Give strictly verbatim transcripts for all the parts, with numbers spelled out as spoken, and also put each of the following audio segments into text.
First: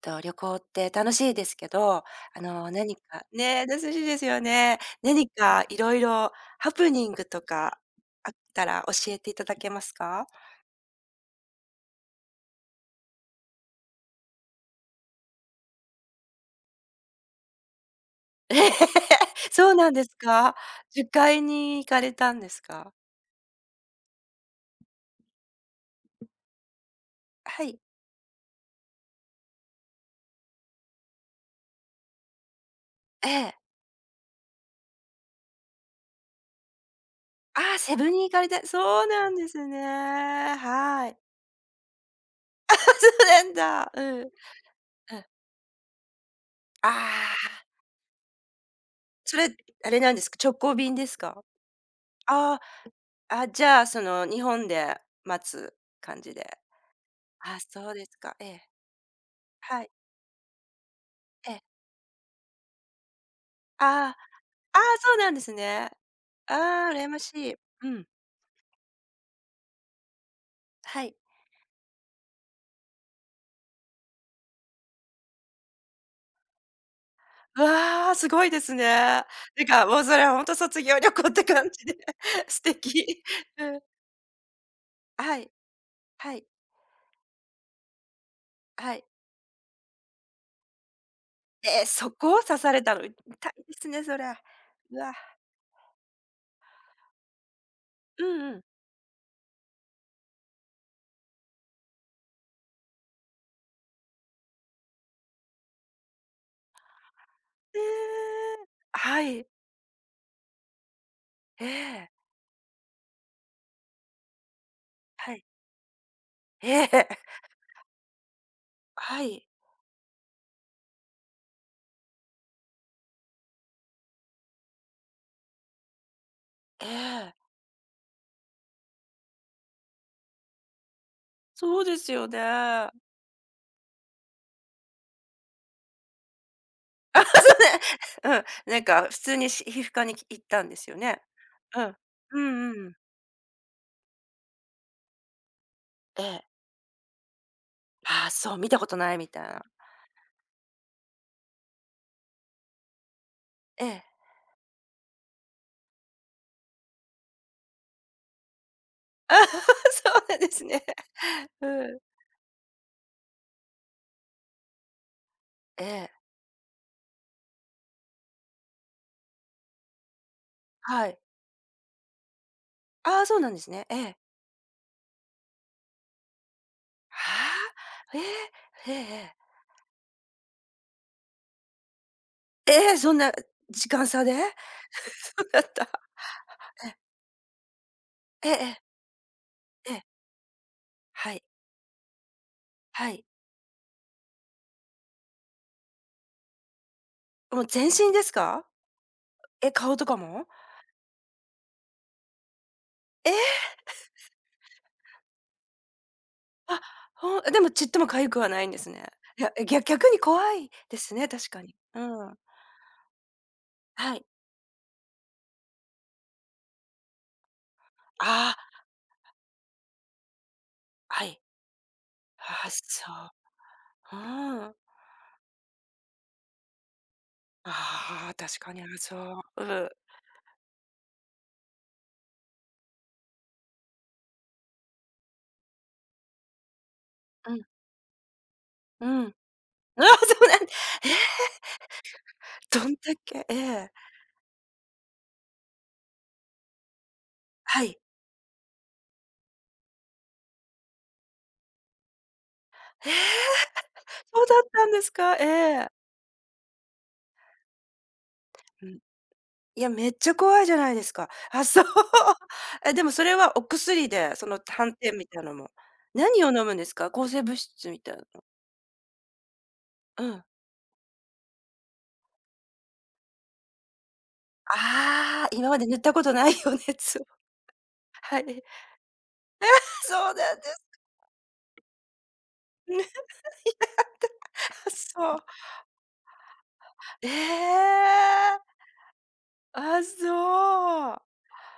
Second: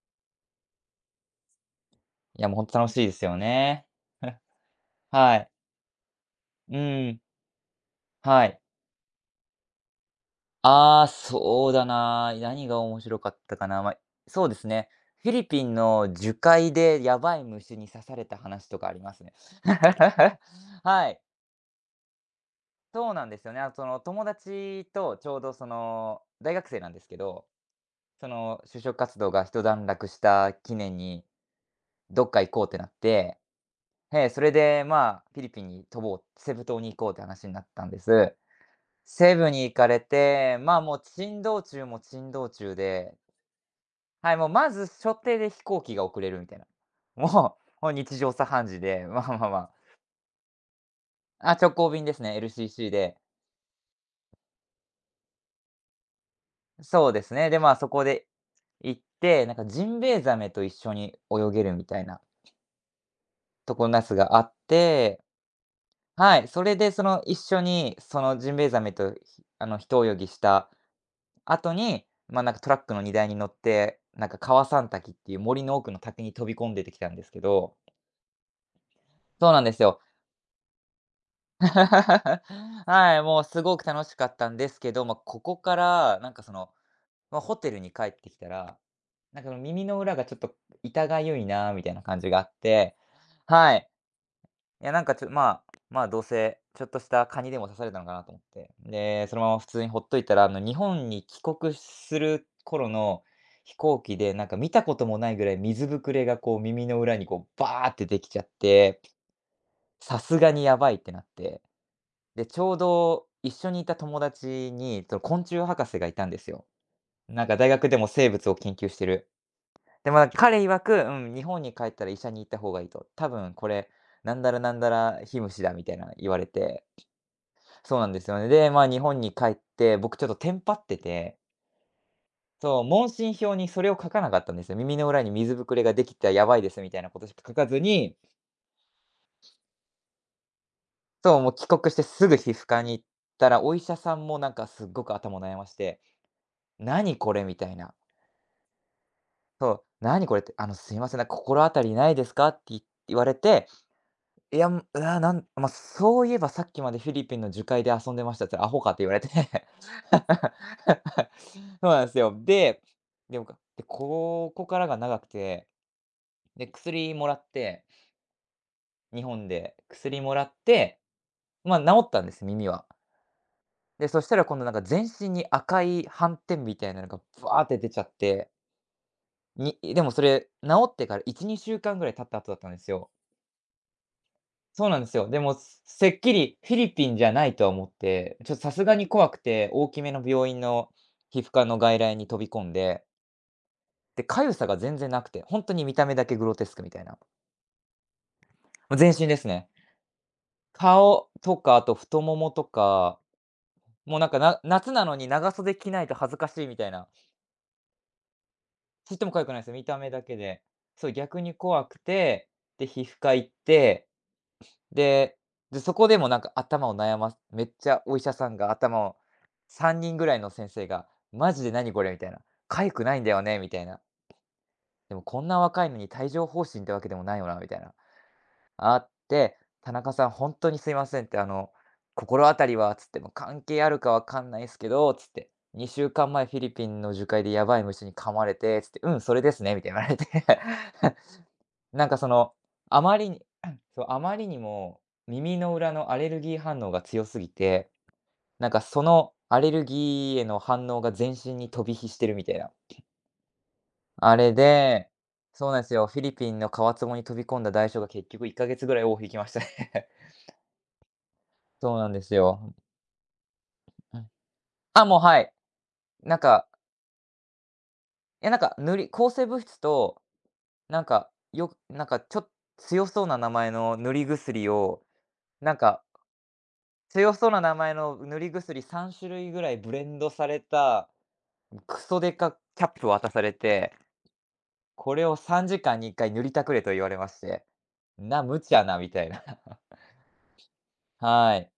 と、旅行って楽しいですけど、あいや、もうほんの、と楽何しいでかすよね、楽ね。しいです よね。何はい。かいろいろ、ハうプニンん、グとかあっはい。たら教えていただけますか？ああ、そうだな、何が面白かったかな。まあ、そうですね、フィリピンの樹海でやばい虫に刺された 話ええ、とかありますね。そうなんです か？樹はい、海に行かれたんですか？そうなんですよね。あ、その友達とちょうどその、大学生なんですけど、はい。その就職活動が一段落した記念に、どっか行こうってなっえて、え。ええ、それでまあ、フィリピンに飛ぼうセブ島に行こうって話になっああ、たんセでブに行す。かれたそうなセんでブにす行ね。かれて、まあ、もうはい。珍道中も珍道 あ、中そで、うなんだ。うん。うん。はい、もうまず所定で飛行機が遅れるみたいな。あ もあ、う、もう日常茶飯事で、まそあまれ、あまあれなんですか、直行便ですか？あ、あ、直行便ですね、あ エルシーシー で。あ、あ、じゃあ、その、日本で待つ感じで。そうですね。で、あ、まあ、そそうこですでか。ええ。行って、なんかはジい。ンベエザメと一緒に泳えげえ。るみたいなとこのやつああ、があっああ、そうて、なんですね。はい、それあであ、そ羨まのし一い。緒うにん。そのジンベエザメと、ひあの、一泳ぎしたはい。後に、ま、あなんかトラックの荷台に乗って、なんか川三滝っていう森の奥の滝に飛び込んでてきたんですけどわあ、すごいですね。そうなんてですか、もよ。うそれはほんと卒業旅行って 感じで、素はい、敵。もう すうごん。く楽しかったんですけど、まあ、はこい、こから、なんはかい、その、まあ、ホテルに帰ってきたら、はい。なんか、その、耳の裏がちょっと痛がゆいなみええ、たいなそ感じこがあをっ刺されたて、の、痛いではい。すね、それ。いや、うなんわ。かちょまあ、まあ、どうせちょっとした蚊にでも刺されたのかうなと思んっうん。て。で、そのまま普通にほっといたら、あの、日本に帰国する頃の飛行機で、なんか見たこともないぐらい水ぶくれがこう耳の裏にこうえバーってできちゃっえ。て、はい。さすがにやばいってなって。ええ。で、ちょうど一緒にいた友達に、そのは昆い。虫博士がいたんですよ。ええ。なんか大学でも生物を研究してはる。い。でも、彼曰く、うん、日本に帰ったら医者に行った方がいいと。多分これ、なんだらなんだら火虫だみたいな言われて、ええ。そうなんですよね。で、まあ、日本に帰って、僕ちょっとテンパってて、そうですよね。そう、問診票にそれを書かなかったんですよ。耳の裏に水ぶくれができた、やばいですみたいなことしか書かずに、うん、なんか普通にし皮膚科に行ったんですよね。そう、もう帰う国しん。てすぐう皮膚ん科うにん。行ったら、お医者さんもなんかすっごく頭悩まして、ええ。「何これ」みたいな。ああ、そう、見たことないみたいな。そう、「何これ」って、あの、「すいません、なんか心当たりないですか？」って言言われて、ええ。いや、うわ、なんまあ、そういえばさっきまでフィリピンの樹海で遊んでましたって、アホかって言われて。ああ そうなんですね。うそうん。なんすよ。で、でもかで、ここからが長くて、ええ、で、薬もらって、日本で薬もらって、はい。まあ、治ったんです、耳は。ああ、そうなんですね。えで、え。そしたら今度なんか全身に赤い斑点みたいなのが、はバーって出ちゃっあ、ええ、て、ええええ。にでもそれ、治ってからいち、にしゅうかんぐらい経った後だったんですええ、よ。そんな時間差で そうなんですよ。で も、だっすた。せっきりフィリピンじゃないとは思って、ちええょっとえさえ、すがに怖くて、大えきえ、めの病院のは皮い、膚科の外来に飛び込んで、はい。で、痒さが全然なくて、ほんとに見た目だけグロテスクみたいな。ももう全身ですか？う全身ですね。え、顔とかも？顔とか、あと太ももとか、ええ！もうなんか、な夏なのに長袖着ないと恥ずかしいみあ、たいな、ほんでもちっとも痒くはないんですね。ちっともい痒くや、ないですよ、ぎゃ見た逆目にだけ怖で。いでそう、すね、逆確にかに。怖くうん。て、で、皮膚科行ってはい。で、で、そこでもなんか頭を悩ますめっちゃお医者さあんあ、が頭をさんにんぐらいの先生がはい。「マジで何これ」みたいなああ、「かゆくそないんだよね」みたいなう。うん。「でもこんな若いのに帯状疱疹ってわけでもないよな」みたいな、ああ、確かに、あ、あっそて、う。う、ん「田中さん本当にすいません」って、あの「心当たりは」つって、「も関係あるかわかんないですけど」つって、「にしゅうかんまえフィリピンの樹海でうん、やばい虫に噛まれて」つって、う「うん、そん。れですね」みたい ああ、な言われそて。うなんえ、なんかその、どんあだまりけに ええ、そう、あまりにも耳の裏のアレルギー反応が強すぎはて、い。なんかそのアレルギーへの反応が全身に飛び火してるみたいな。ええ、あそうれだったんでですか？そうなんでえすえ。よ、フィリピンの川壺に飛び込んだ代償が結局いっかげつうぐん。らい尾を引きましたいや、ね。めっちゃ怖いじゃないですか。あ、そう。そうなんです よ。え、でもそれはお薬うん。で、その、斑あ、も点う、みはたいい。なのも。なん何を飲か、むんですか？抗生物質みたいな。いやなんか塗り抗生物質と、うん。なんかよなんかちょっと強そうな名前の塗り薬を、ああ、今なんまで塗っかたことないよね、つを。強そうな名前の塗はりい。薬さん種類ぐらいブレンドそうなんでされすた、クソデカキャップをね。渡されて、これをそう。さんじかんにいっかい塗りたくれと言われまえして、な、無え。茶なみたいな。あ、そ う。はい。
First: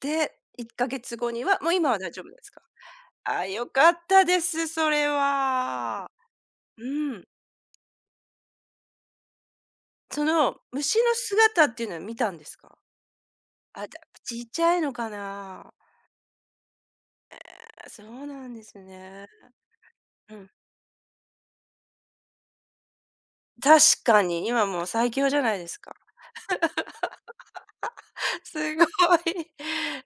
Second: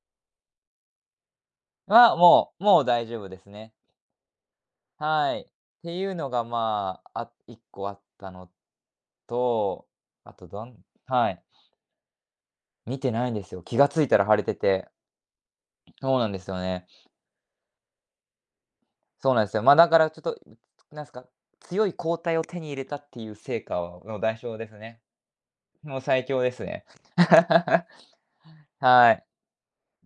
で、いっかげつごには、もう今は大は、丈夫ですもうか？もう大丈夫であ、す良ね。かったです、それはい。っていは。うのが、うまあ、ん。あいっこあったのと、そあとのどん虫のはい。姿っていうのは見たんですか？見てないんですよ。気があ、つだいたら腫ちれってちゃいて。のかな？そうなんですよね。あ、そうなんですね。そうなんですよ。ま、だからちょっうと、ん。なんですか、強い抗体を手に入れたっていう成果確をのか代に、償今ですもうね。最強じゃないですか。もう最強ですね。すごい。はい。っ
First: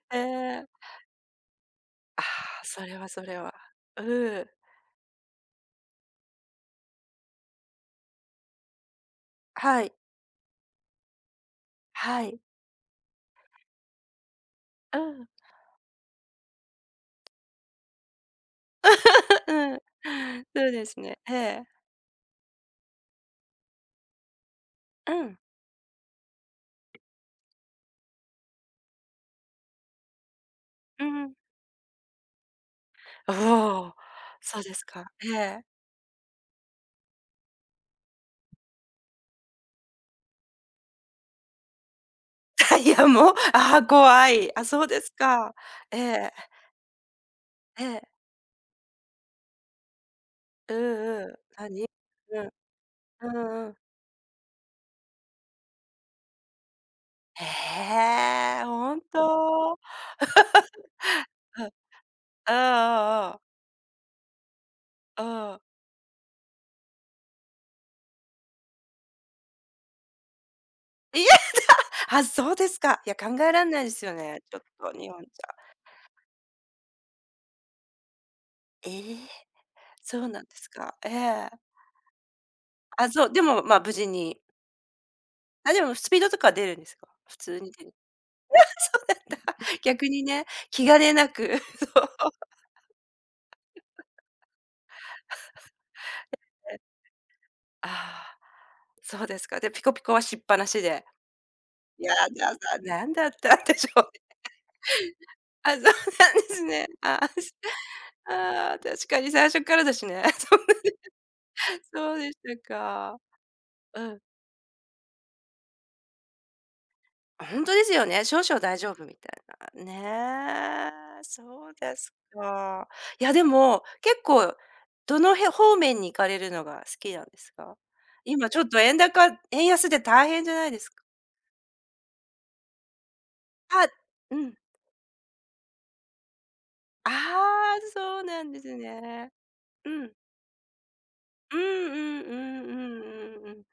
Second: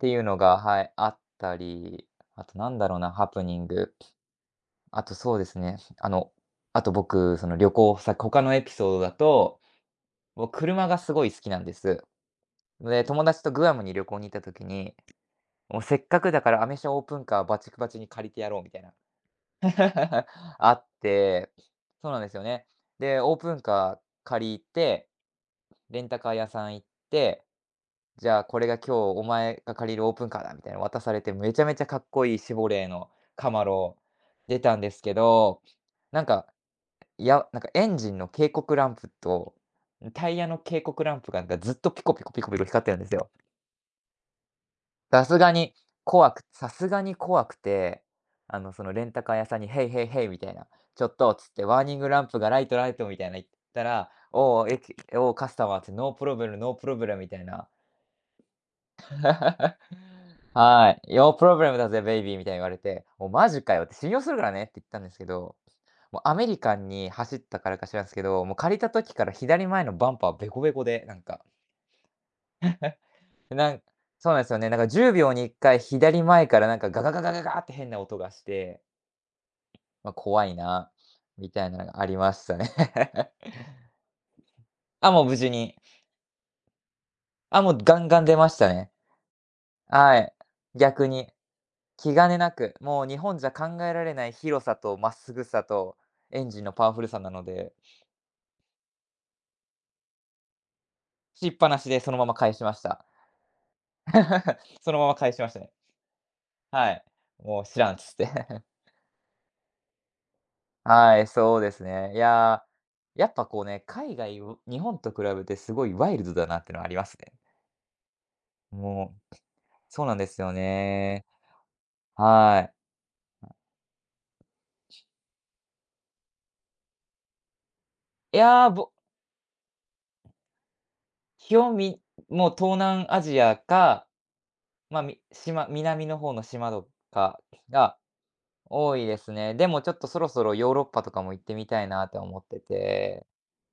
て いえうのが、え。はい、あったり、ああ、あとなんそだろれうはな、そハれプは。ニング。うん。あとそうですね、あの、あと僕、その旅行先他のエピソードだと、はい。僕車がすごい好きなんです。はい。で、友達とグアムに旅行に行った時に、うん。もうせっかくだからアメ車オープンカーバチクバチに借りてやろうみたい うん。な そあうっですね。えて、え。そうなんですよね。で、オープンカー借りて、うん。レンタカー屋さん行って、じゃあこれが今日お前が借りるオープンカーだみたいなの渡うされんうて、んめちゃめちゃかっこいいシボレーのカマおお、ロそ出うでたんすですか。けえど、え。なんか、いや、なんかエンジンの警告ランプと、タイヤの警告ランプがなんかずっとピコピコピコピコ光っ いてるんでや、すよ。もう、ああ、怖い。あ、そうですさすがか。にえ怖え、くさすがに怖くえて、え。あの、そのレンタカー屋さんに、ヘイヘイヘイみたいな、うちょっんうとん。つって、ワー何？ニングランプうがん。ライトライトみたいなう言っんうん。たら、おお、えきおお、カスタマーってノープロブレムノープロブレムみたいな。ええ、本 当？はーい、ヨープロブうん。あレムだぜベイビーみたあいに言われて、もああうああ。マジかよって信用するからねって言ったんですうけど、ん。もうアメリカンに走ったからか知らんですけど、もう借りた時から左前のバンパーベコベコで、ないんや、か、あ、そうですか。いや、考えられなんないですよそうなね、んですちよょっね、なんかと日10本じ秒に1ゃ。回左前からなんかガガガガガガって変な音がしてええ。まあ、そうな怖んいですな、か。えみえ。たいなのがありましたね。あ、そう、でも、まあ、無事に。あ、もう無事あ、に。でもスピードとか出るんですか？普通あ、もにう出る ガンガン出ましたね。そうなんだ。逆はにい。ね、気兼逆ねに、なく、そ気う。兼ねなく、もう日本じゃ考えられない広さとまっすぐさと、エンジンのパワフルさなので、ああ、そうですか。で、ピコピコはしっぱなしで。しっぱなしでいそや、のまま返だしまだした。なんだったんでしょうね。そのまま返しました ね。あ、そうなんですね。はい。ああ、すもう知らんっつって。ああ、確かに最初からだしね。そうではい、そうですね。そいうでしやたか。ー、やっぱこうね、う海ん。外を日本と比べてすごいワイルドだなってのはありますね。本当ですよね。少々大丈夫もみたう、いな。そうなんですよねえ、ね。そうですはい。か。いや、でも、結構どのへ方面に行かれるのが好きなんですか？い今ちょやっー、とぼ円高円安で大変じゃないですか？基本みもう東南アジアあ、か、うん。まあ、み島南の方の島とあかあ、がそうなんです多いでね。すね。でもちょっうとん。そろそろヨーロッパとかも行ってうんみたいなとうんう思ってんうんて、うんうん。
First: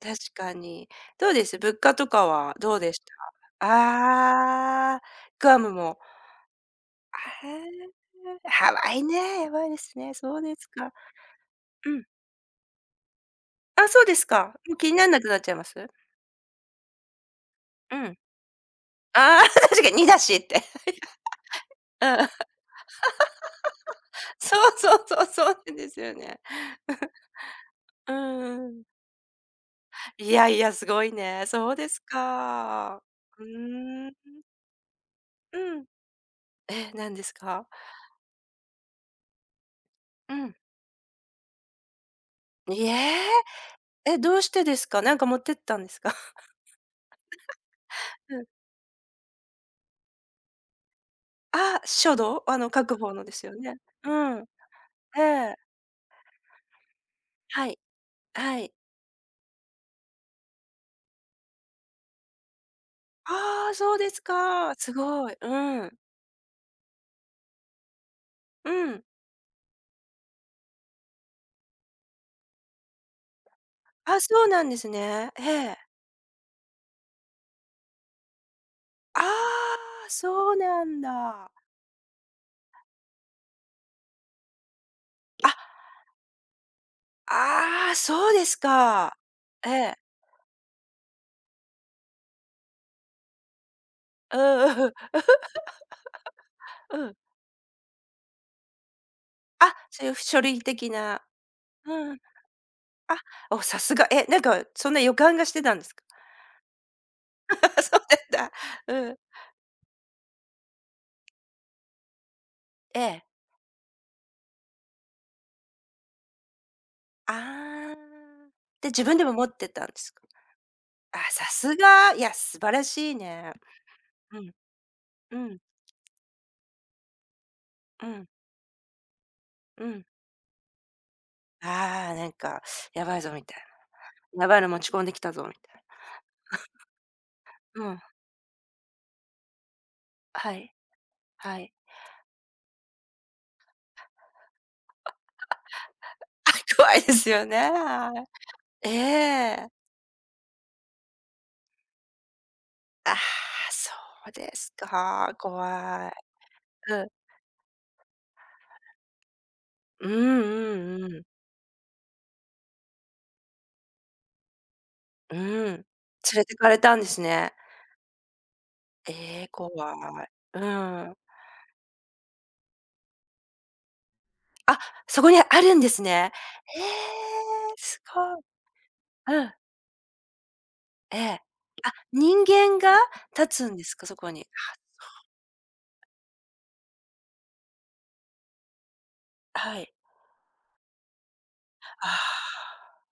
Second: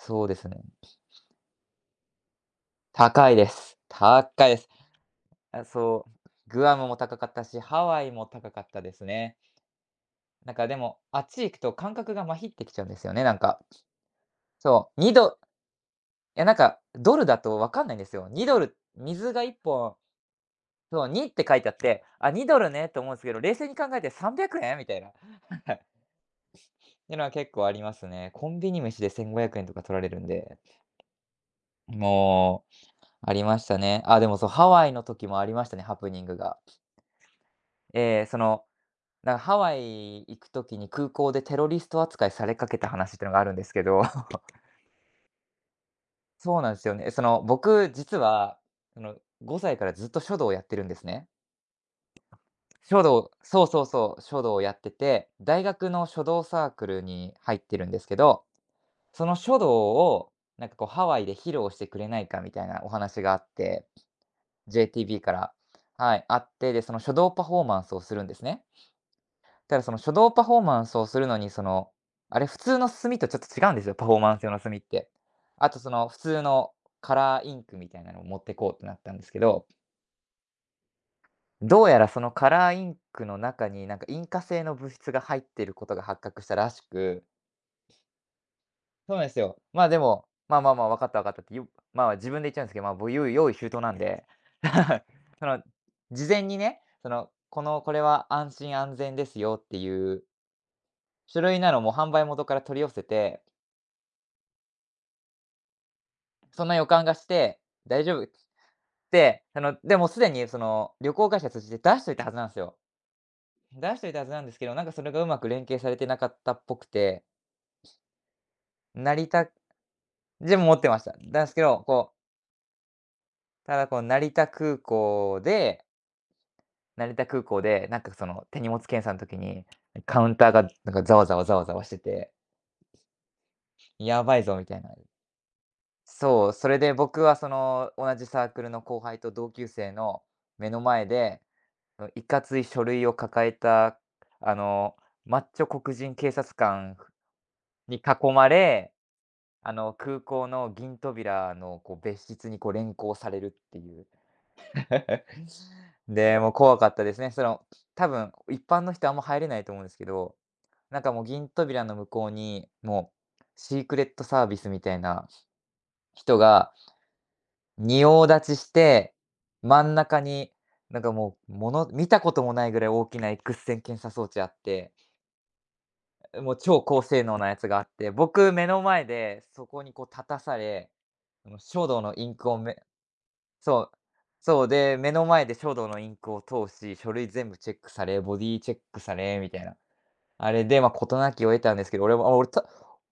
確うですかね。に。どうです？物価とかはどうでし高いでた？す。高いです。ああ、グアあ、ムもそう、グアムも高かったし、ハあワイもあ、高かっハたでワイすね。ね、やばいですね。そうなんですかでか。も、あっち行くと感うん。覚がまひってきちゃうんですよね、なんか。あ、そうですか。もうそ気にう、なん2なくドなっちゃいます？いやなんか、ドルだとわかんないうんですん。よ。にドル、水があ1あ、確かに本にだしって。そう、にって書いてあって、うん。あ、にドルねと思うんですけど、冷静に考えて300そう円みたそいうな。そう、そうはない。んっですよね。ていうのは結構ありますうね。コンビニん飯でせんごひゃくえんとか取られるんいやで、いや、すごいね。そうですもか。う、ありうましたね。ーん。あ、でもそう、ハワイの時もありましたうね、ん。ハプニングが。え、何ですか？えーその、なんかハワイう行くん。時に空港でテロリスト扱いされかけいた話っえ、ていうのがあるんですけど、え、どう してですか？なんか持ってったんですか？そうなんですよね。その、僕実うん。は、その、ごさいからずっと書道をやってるんですね。ああ、書道？あの、書く書方の道、ですよそうね。そううそう、書ん。道をやってえて、え。大学の書道サークルに入っはてい。るんですけど、はい。その書道を、なんかこうハワイで披露してくれないかみたいなお話があっああ、て、そうですか。す ジェイティービー ごかい。ら、うん。はい、あって、で、その書道パフォーマンスをするんですね。うん。ただその書道パフォーマンスをするのに、その、あれ普通の墨とちょっと違うんですよ、パフォーあ、マンスそう用のなんで墨っすて。ね。えあえ。とその普通のカラーインクみたいなのを持ってこうってなったんあですけど、あ、そうなんだ。どうやらそのカラーインクの中に、なんか引火性の物質が入っているあ、ことが発覚したらしく、ああ、そうですそうか。なんですよ。えまあ、でえ。も、まあまあまあ、分かった分かったって、よまあ、自分で言っちゃうんですけど、まあ、僕、用意用意周到なんで、うんうん。その、事前にね、うんそうん。の、このこれは安心安全ですよっあ、てそういいうう書類的な。種類なのも販うん。売元から取り寄せあ、て、お、さすが。え、なんかそんな予感がしてたんですか？そんな予感がして、そう大丈夫っつっなんだ。うん。て、あの、でもすでにその旅行会社通じて出しといたはずなんですよ。ええ。出しといたはずなんですけど、なんかそれがうまく連携されてなかったっぽくて、ああ。で、自分で成も持田ってたんですか？でも持ってました。なあ、んさですけすど、こが。いや、素晴らしいね。う、ただこう成う田ん。空う港ん。で、成田空港で、なんうかそん。の手荷物検査の時に、うん。カウンターがなんかざわざわざわざわしてああ、なて、んか、やばいぞみたいやばいな。やぞばいみのた持いな。ち込んできたぞみたいそう、それで僕はそな。のうん、同じサークルの後輩と同級生のは目い、の前で、はい。そのいかつい書類を抱えた、あの、マッチョ黒人警あ、察 怖官いですよね、には囲まい。れ、ええ。あの、空港の銀扉のこう別室にこう連あ行あ、されるってそいう。うですか、怖で、もう怖かい。ったうん。ですね。その、多分一般の人あんま入れないと思うんですけうど、んなんうかんうもん。う銀扉の向こうに、もうシークレットサービスみたいなうん。連人れてかがれたんですね。仁王立ちして、ええ、怖真ん中い。にうなんかん。もう、もの見たこともないぐらい大きな X 線検査装置あっあ、て、そこにあるんですね。もうえ超え、高性能なやつがあっすて、ごい。僕目の前うでん、そこにこう立たされ、ええ。あの書あ、道のイン人クをめ間が立つんでそう。すか？そこに。はそうで、目の前で書道のインクを通し、書類全部チェックされ、ボディチェックされみたいな。はい。あれで、ま、事なきを得たんですけど、あ俺も、あ、俺あ。た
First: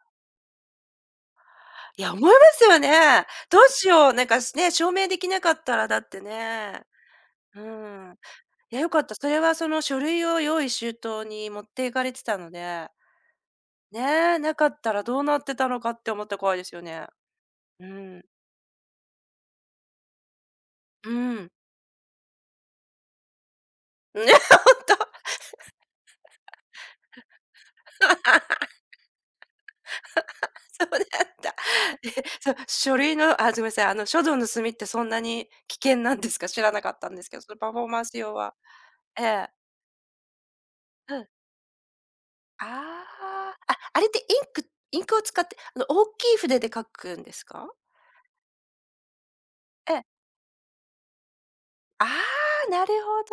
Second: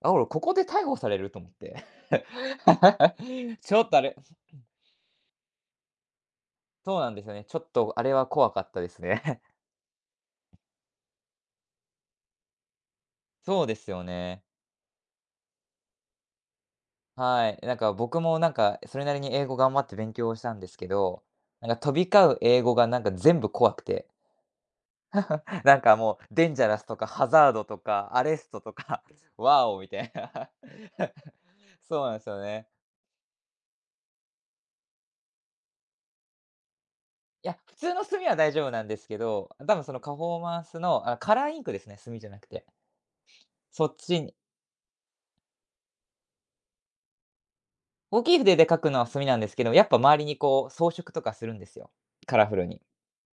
あ、俺ここで逮捕されると思って。いや、思いますよね。どうちょしっとあよう、れなんかすね、証明できなかったらだってね。そうなんですよね。ちょうっとあれん。は怖かっいや、たでよすかった。それね。はその書類を用意周到に持っていかれてたので、そうですよね、ね。なかったらどうなってたのかって思ったら怖いですよね。はい。なんうか僕ん。もなんか、それなりに英語頑張って勉強したんですけうど、ん。なんか飛び交う英語がなんか全部怖くて。ね、ほんと、なんかもう、デンジャラスとかハザードとか、アレストとか、ワーオみたいな。そうでんだった。そうなんでえ、すよそう、ね。書類のあ、すみません、あの書道の墨ってそんなに危険なんですか？知らなかったんですけど、いそや、のパ普フォー通マのンス墨用は大は。丈夫なんですけええ。ど、多分そのパフォーマンスの、あ、うん。カラーインクですね、墨じゃなくて。ああ、あ、そっあれっちてイにンクインクを使って、あの、大きい筆で書くんですか？大きい筆で書くのは墨なんですけど、やっえぱえ。周りにこう装飾とかするんですよ、あカラフルあ、に。なるほ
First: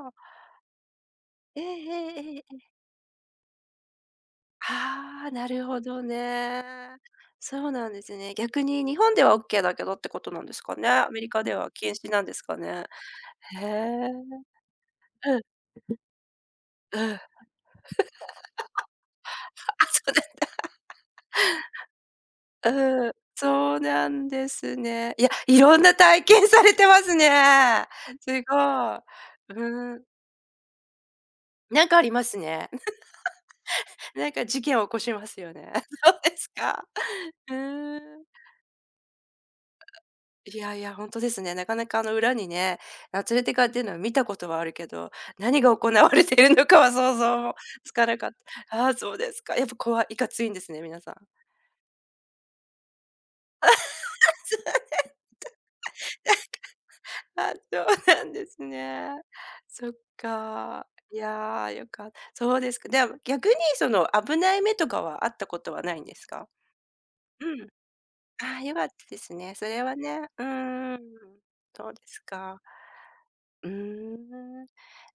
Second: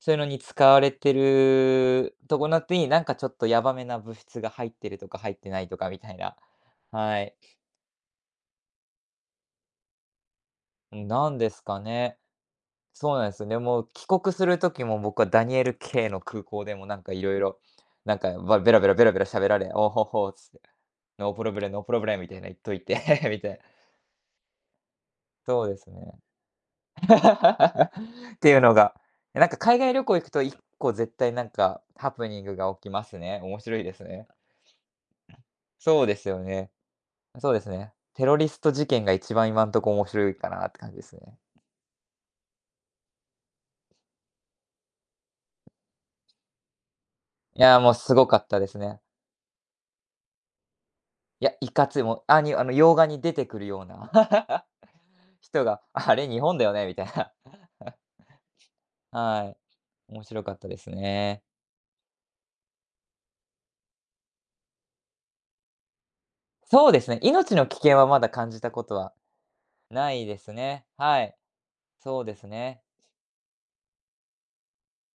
そういうのに使われてえええるええとえころええ。ってに、なんかちょっとやばめな物質が入ってるとかああ、入っなてなるいとほかみどたいな。ね。はい。そうなんですね。逆に日本ではオッケーだけどってことなんですかね。アメリなんカでですはか禁止ね。なんですかね。そうなんですよね。へもう帰え。国する時も僕はうんダニエル K の空港でもなんうかん。あ、いろいろ、なんか、ばベラベラベラベラ喋らそれ、おお、うだほっつって、ノープロブレム、ノープロブレムみたいな言っといて うん、みたいな。そうなんですね。いや、いそうでろんすなね。体験されてますね。す ごっい。ていうのが、なんか海外う旅ん。行行くと一個絶対なんかなんかありハまプすニングね？が起きますね。面白いですね。なんか事件を起こしますよね。そうそでうすでよすね。か。そううですね。ーテん。ロリスト事件が一番今んとこ面白いかいなっやてい感や、じで本す当でね。すね。なかなかあの裏にね、あ、連れてかれてるのは見たことはあるけど、何が行われているのかは想像もいやー、もつうかすなごかっかったですた。ああ、ね。そうですか。やっぱ怖いいかついんですね、皆さん。いや、いかつい、もう、あにあの、洋画に出てくるような。人が、あれ日本だよねみたいな。あ、そうなんです ね。はい。そっ面白かったでか。すいね。やー、よかったそうですか。でも逆にその危ない目とかはあったことはないんですか？そうですね、う命のん。危険はまだ感あじあ、た良こかったとはですね。それはないね。でうすね。んん。はい。そうですそうですか。ね。うーん。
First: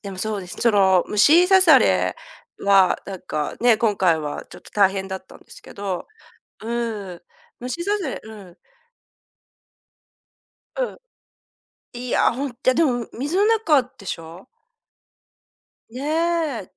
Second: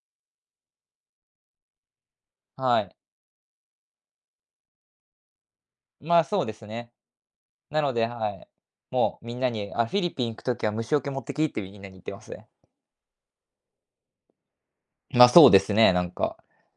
でもそうです。その、虫刺されはい。は、なんかね、今回はちょっと大変だったんですけど、まあ、そうですね。うん。な虫の刺で、されはうい。ん、もうみんなに、あ、フィリピン行くときはう虫ん。除け持ってきってみんなに言っいてますや、ね。ほんと、でも水の中でしょ？まあ、そうですね、なねんか。え。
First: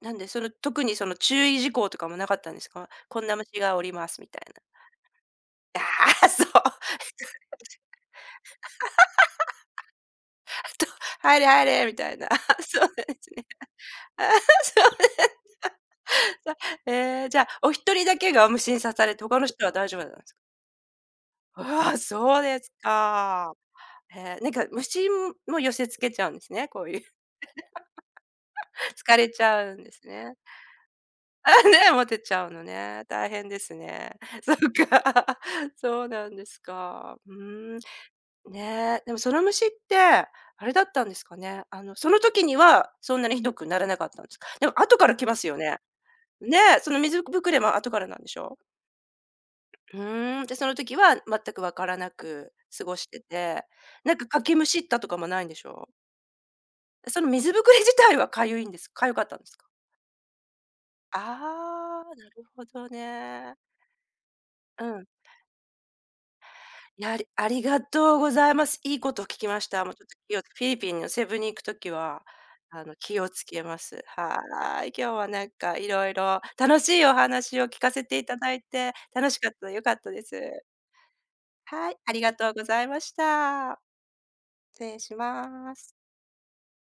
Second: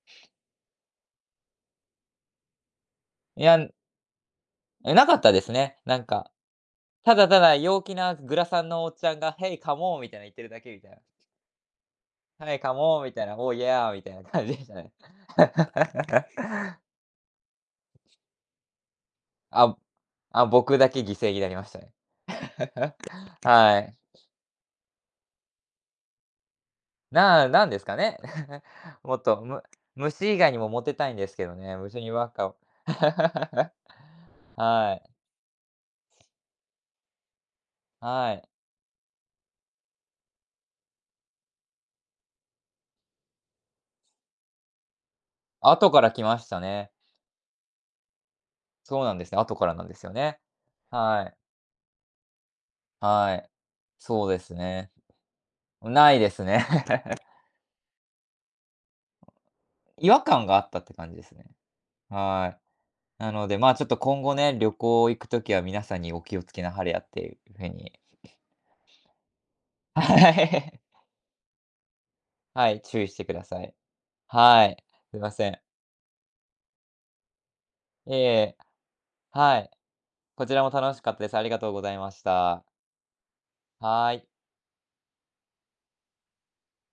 なんで、その、特にその注意事項とかもなかったんですか？こんない虫や、がおりますみたいな。なかったですね。あなんあ、か、そう。ただただ陽気なグラサンのおっちゃんが、ヘイカモンみたいな言ってるだけみたと、いな。入れ入れみたいな。ヘ イカそうなんモでンみたいすな、ね。オーイヤーみたい なああ、感じでしたそうね。だ。ええ、じゃあ、お一人だけが虫に刺されて、他の人はあ、大丈夫なんですか？あ、僕だけ犠牲になりましたね。ああ、そうですか。はい。へえ、なんか虫も寄せ付けちゃうんですね、こういう。ななんですかね。も疲っれと、ちむゃうんです虫ね。以外にもモテたいんです けあどね、ね、虫モにテばっちかゃうを のね。大変ですね。そっはい、か。そうなんですか。うーん。はい。ねえ、でもその虫って、あれだったんですかね。あの、その時にはそんなにひどくならなかったんですか？でも後から来ますよね。後から来ましねたえ、そね。の水ぶくれも後からなんでしょう？そうなんですね、後からなんでうすよね。ーん、で、その時ははい、全くわからなく過ごしてはい。て、なんそかうでかすきむしっね。たとかもないんでしょう？ないですね。その水ぶくれ自体は痒いんです痒かったんですか？違和感があったって感じですね。ああ、なるはい。ほどなのね。で、ま、ちょっと今後ね、旅うん。行行くときは皆さんにお気をつけなはれやいっや、あてりいあうり風がに、とうございます。いいことを聞きました。もうちょっとは気をフィリい。ピンのセブに行くときは、はい、あの、注意し気てをくだつさけい。ます。ははい。ーい。今日すいはまなせんん。かいろいろ楽しいお話を聞かせいえていいただえ、いて、楽しかっはい。た良かったでこちらす。も楽しかったです。ありがとうごはざい、いまありしがとうごた。ざいました。はい。失礼します。